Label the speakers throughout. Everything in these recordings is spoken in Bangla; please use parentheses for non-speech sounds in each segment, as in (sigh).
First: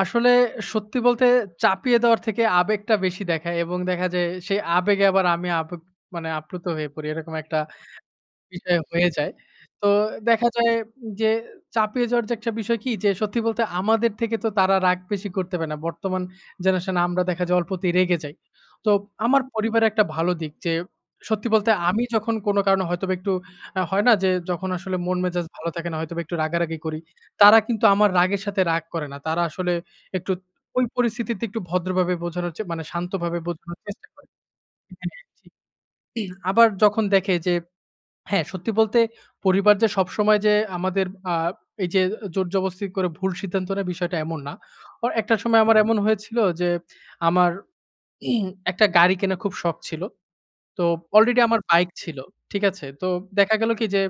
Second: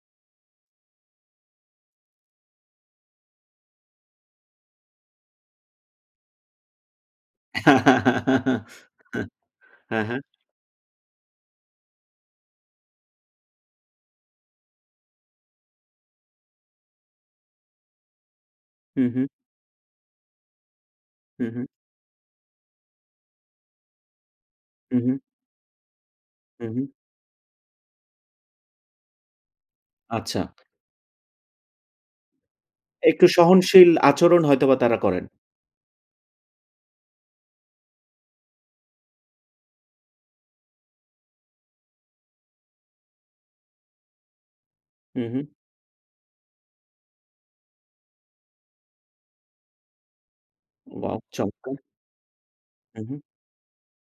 Speaker 1: আসলে সত্যি বলতে, চাপিয়ে দেওয়ার থেকে আবেগটা বেশি দেখায় এবং দেখা যে, সেই আবেগে আবার আমি আবেপ মানে আপ্লুত হয়ে পড়ি, এরকম একটা
Speaker 2: (laughs)
Speaker 1: বিষয় হয়ে যায়। তো
Speaker 2: হ্যাঁ, হ্যাঁ।
Speaker 1: দেখা যায় যে, চাপিয়ে যাওয়ার যে, একটা বিষয় কি? যে, সত্যি বলতে আমাদের থেকে তো তারা রাগ বেশি করতে পারে না। বর্তমান জেনারেশন এ আমরা দেখা যায় অল্পতেই রেগে যাই। তো
Speaker 2: হু, হুম।
Speaker 1: আমার পরিবারে একটা ভালো দিক যে,
Speaker 2: হু,
Speaker 1: সত্যি
Speaker 2: হুম।
Speaker 1: বলতে আমি যখন কোন কারণে হয়তোবা একটু আ হয় না? যে, যখন
Speaker 2: হু,
Speaker 1: আসলে
Speaker 2: হুম।
Speaker 1: মন মেজাজ ভালো থাকে না, হয়তোবা একটু
Speaker 2: হু,
Speaker 1: রাগারাগি
Speaker 2: হুম।
Speaker 1: করি। তারা কিন্তু আমার রাগের সাথে রাগ করে না। তারা আসলে একটু
Speaker 2: আচ্ছা।
Speaker 1: ওই পরিস্থিতিতে একটু ভদ্রভাবে বোঝানো হচ্ছে, মানে
Speaker 2: একটু
Speaker 1: শান্তভাবে বোঝানোর
Speaker 2: সহনশীল
Speaker 1: চেষ্টা করে
Speaker 2: আচরণ হয়তোবা তারা
Speaker 1: হ্যাঁ,
Speaker 2: করেন।
Speaker 1: জি। (clears throat) আবার যখন দেখে যে, হ্যাঁ, সত্যি বলতে পরিবার যে, সবসময় যে, আমাদের আ এই যে, জোর জবস্থিত করে ভুল সিদ্ধান্ত নেয়, বিষয়টা এমন না।
Speaker 2: হুম,
Speaker 1: একটা
Speaker 2: হুম।
Speaker 1: সময় আমার এমন হয়েছিল যে, আমার, (clears throat) একটা গাড়ি কেনার খুব শখ ছিল। তো
Speaker 2: ওয়াও!
Speaker 1: আলরেডি আমার
Speaker 2: চমৎকার!
Speaker 1: বাইক ছিল। ঠিক আছে?
Speaker 2: হু,
Speaker 1: তো
Speaker 2: হুম।
Speaker 1: দেখা গেল কি? যে,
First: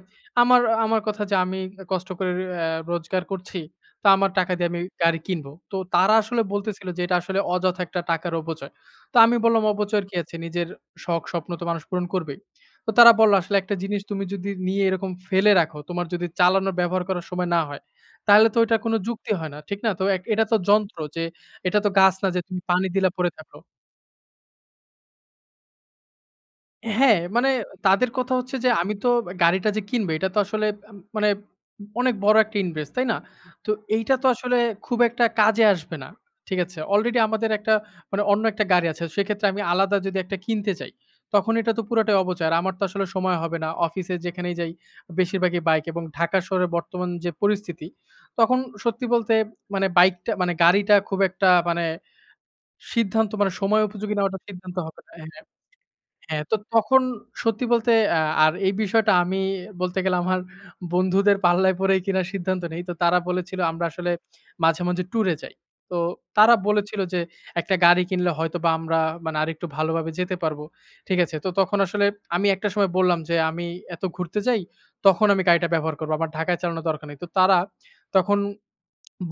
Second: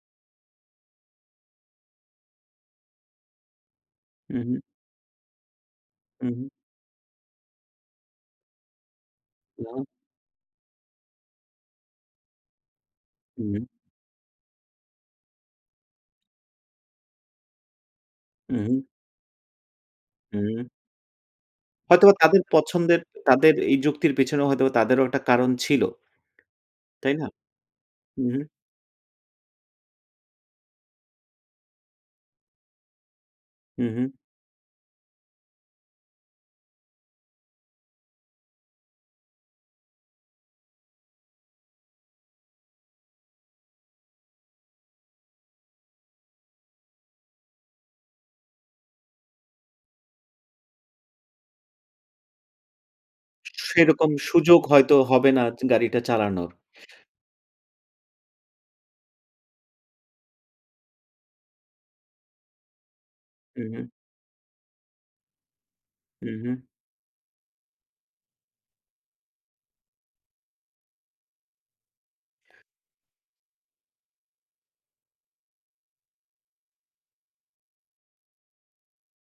Speaker 1: আমার, আমার কথা যে, "আমি কষ্ট করে অ্যা রোজগার করছি, তো আমার
Speaker 2: হু,
Speaker 1: টাকা
Speaker 2: হুম।
Speaker 1: দিয়ে আমি গাড়ি কিনব।" তো তারা
Speaker 2: হু,
Speaker 1: আসলে
Speaker 2: হুম।
Speaker 1: বলতেছিল যে, "এটা আসলে অযথা একটা টাকার অপচয়।" তো আমি বললাম,
Speaker 2: না।
Speaker 1: "অপচয়ের কি আছে? নিজের শখ, স্বপ্ন তো মানুষ পূরণ করবেই।" তো তারা বলল, "আসলে
Speaker 2: হুম।
Speaker 1: একটা জিনিস তুমি যদি নিয়ে এরকম ফেলে রাখো, তোমার যদি চালানো ব্যবহার করার সময় না হয়, তাহলে তো ওইটা
Speaker 2: হুম।
Speaker 1: কোনো যুক্তি হয় না। ঠিক না? তো এক এটা তো
Speaker 2: হুম।
Speaker 1: যন্ত্র যে, এটা তো
Speaker 2: হয়তোবা
Speaker 1: গাছ না যে,
Speaker 2: তাদের
Speaker 1: তুমি পানি
Speaker 2: পছন্দের,
Speaker 1: দিলা পড়ে
Speaker 2: তাদের
Speaker 1: থাকো"
Speaker 2: এই যুক্তির পেছনেও হয়তোবা তাদেরও একটা কারণ ছিল। তাই
Speaker 1: হ্যাঁ,
Speaker 2: না?
Speaker 1: মানে তাদের
Speaker 2: হু,
Speaker 1: কথা
Speaker 2: হুম।
Speaker 1: হচ্ছে যে, আমি তো গাড়িটা যে, কিনবে এটা তো আসলে, মা মানে অনেক বড় একটা ইনভেস্ট, তাই না? তো
Speaker 2: হুম, হুম।
Speaker 1: এইটা তো আসলে খুব একটা কাজে আসবে না। ঠিক আছে? আলরেডি আমাদের একটা, মানে অন্য একটা গাড়ি আছে, সেক্ষেত্রে আমি আলাদা যদি একটা কিনতে চাই, তখন এটা তো পুরাটাই অপচয়। আমার তো আসলে সময় হবে না, অফিসে, যেখানেই যাই বেশিরভাগই বাইক এবং ঢাকা শহরের বর্তমান যে, পরিস্থিতি, তখন সত্যি বলতে মানে বাইকটা, মানে গাড়িটা খুব একটা মানে সিদ্ধান্ত, মানে সময়
Speaker 2: সেরকম
Speaker 1: উপযোগী নেওয়াটা
Speaker 2: সুযোগ
Speaker 1: সিদ্ধান্ত
Speaker 2: হয়তো
Speaker 1: হবে না
Speaker 2: হবে না,
Speaker 1: হ্যাঁ,
Speaker 2: গাড়িটা
Speaker 1: হ্যাঁ।
Speaker 2: চালানোর।
Speaker 1: তো তখন সত্যি বলতে এ আর এই বিষয়টা আমি বলতে গেলে আমার বন্ধুদের পাল্লায় পরে কিনার সিদ্ধান্ত নেই। তো তারা বলেছিল,
Speaker 2: হু,
Speaker 1: আমরা
Speaker 2: হুম।
Speaker 1: আসলে মাঝে, মাঝে টুরে যাই। তো
Speaker 2: হু,
Speaker 1: তারা
Speaker 2: হুম।
Speaker 1: বলেছিল যে, "একটা গাড়ি কিনলে হয়তোবা আমরা মানে, আরেকটু ভালোভাবে যেতে পারব।" ঠিক আছে? তো তখন আসলে আমি একটা সময় বললাম যে, "আমি এত ঘুরতে যাই, তখন আমি গাড়িটা ব্যবহার করব। আমার ঢাকায় চালানোর দরকার নেই।" তো তারা তখন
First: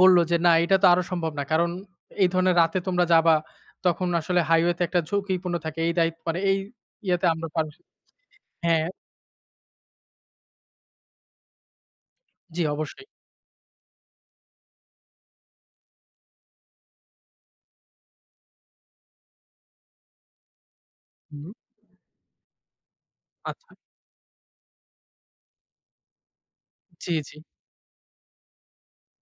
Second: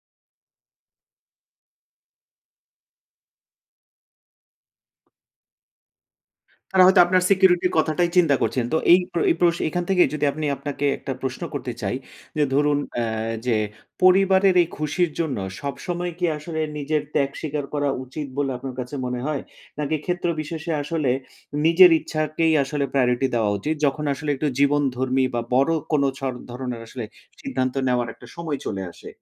Speaker 1: বলল যে, "না, এটা তো আরো সম্ভব না। কারণ এই ধরণের রাতে তোমরা যাবা, তখন আসলে হাইওয়ে তে একটা ঝুঁকিপূর্ণ থাকে। এই দায়িত্ব মানে এই
Speaker 2: তারা হয়তো আপনার
Speaker 1: ইয়েতে আমরা
Speaker 2: সিকিউরিটি র
Speaker 1: পারমিস"
Speaker 2: কথাটাই চিন্তা করছেন। তো
Speaker 1: হ্যাঁ।
Speaker 2: এই প্র এই প্র এখান থেকে যদি আপনি, আপনাকে একটা প্রশ্ন করতে চাই। যে,
Speaker 1: জ্বি,
Speaker 2: ধরুন,
Speaker 1: অবশ্যই।
Speaker 2: অ্যা যে, পরিবারের এই খুশির জন্য, সবসময় কি আসলে নিজের ত্যাগ স্বীকার করা উচিত বলে, আপনার কাছে মনে হয়? নাকি ক্ষেত্র বিশেষে আসলে,
Speaker 1: হুম।
Speaker 2: নিজের ইচ্ছাকেই আসলে প্রায়োরিটি দেওয়া
Speaker 1: আচ্ছা।
Speaker 2: উচিত, যখন আসলে একটু জীবনধর্মী বা বড় কোন ছর ধরনের আসলে
Speaker 1: জি, জি।
Speaker 2: সিদ্ধান্ত নেওয়ার একটা সময় চলে আসে?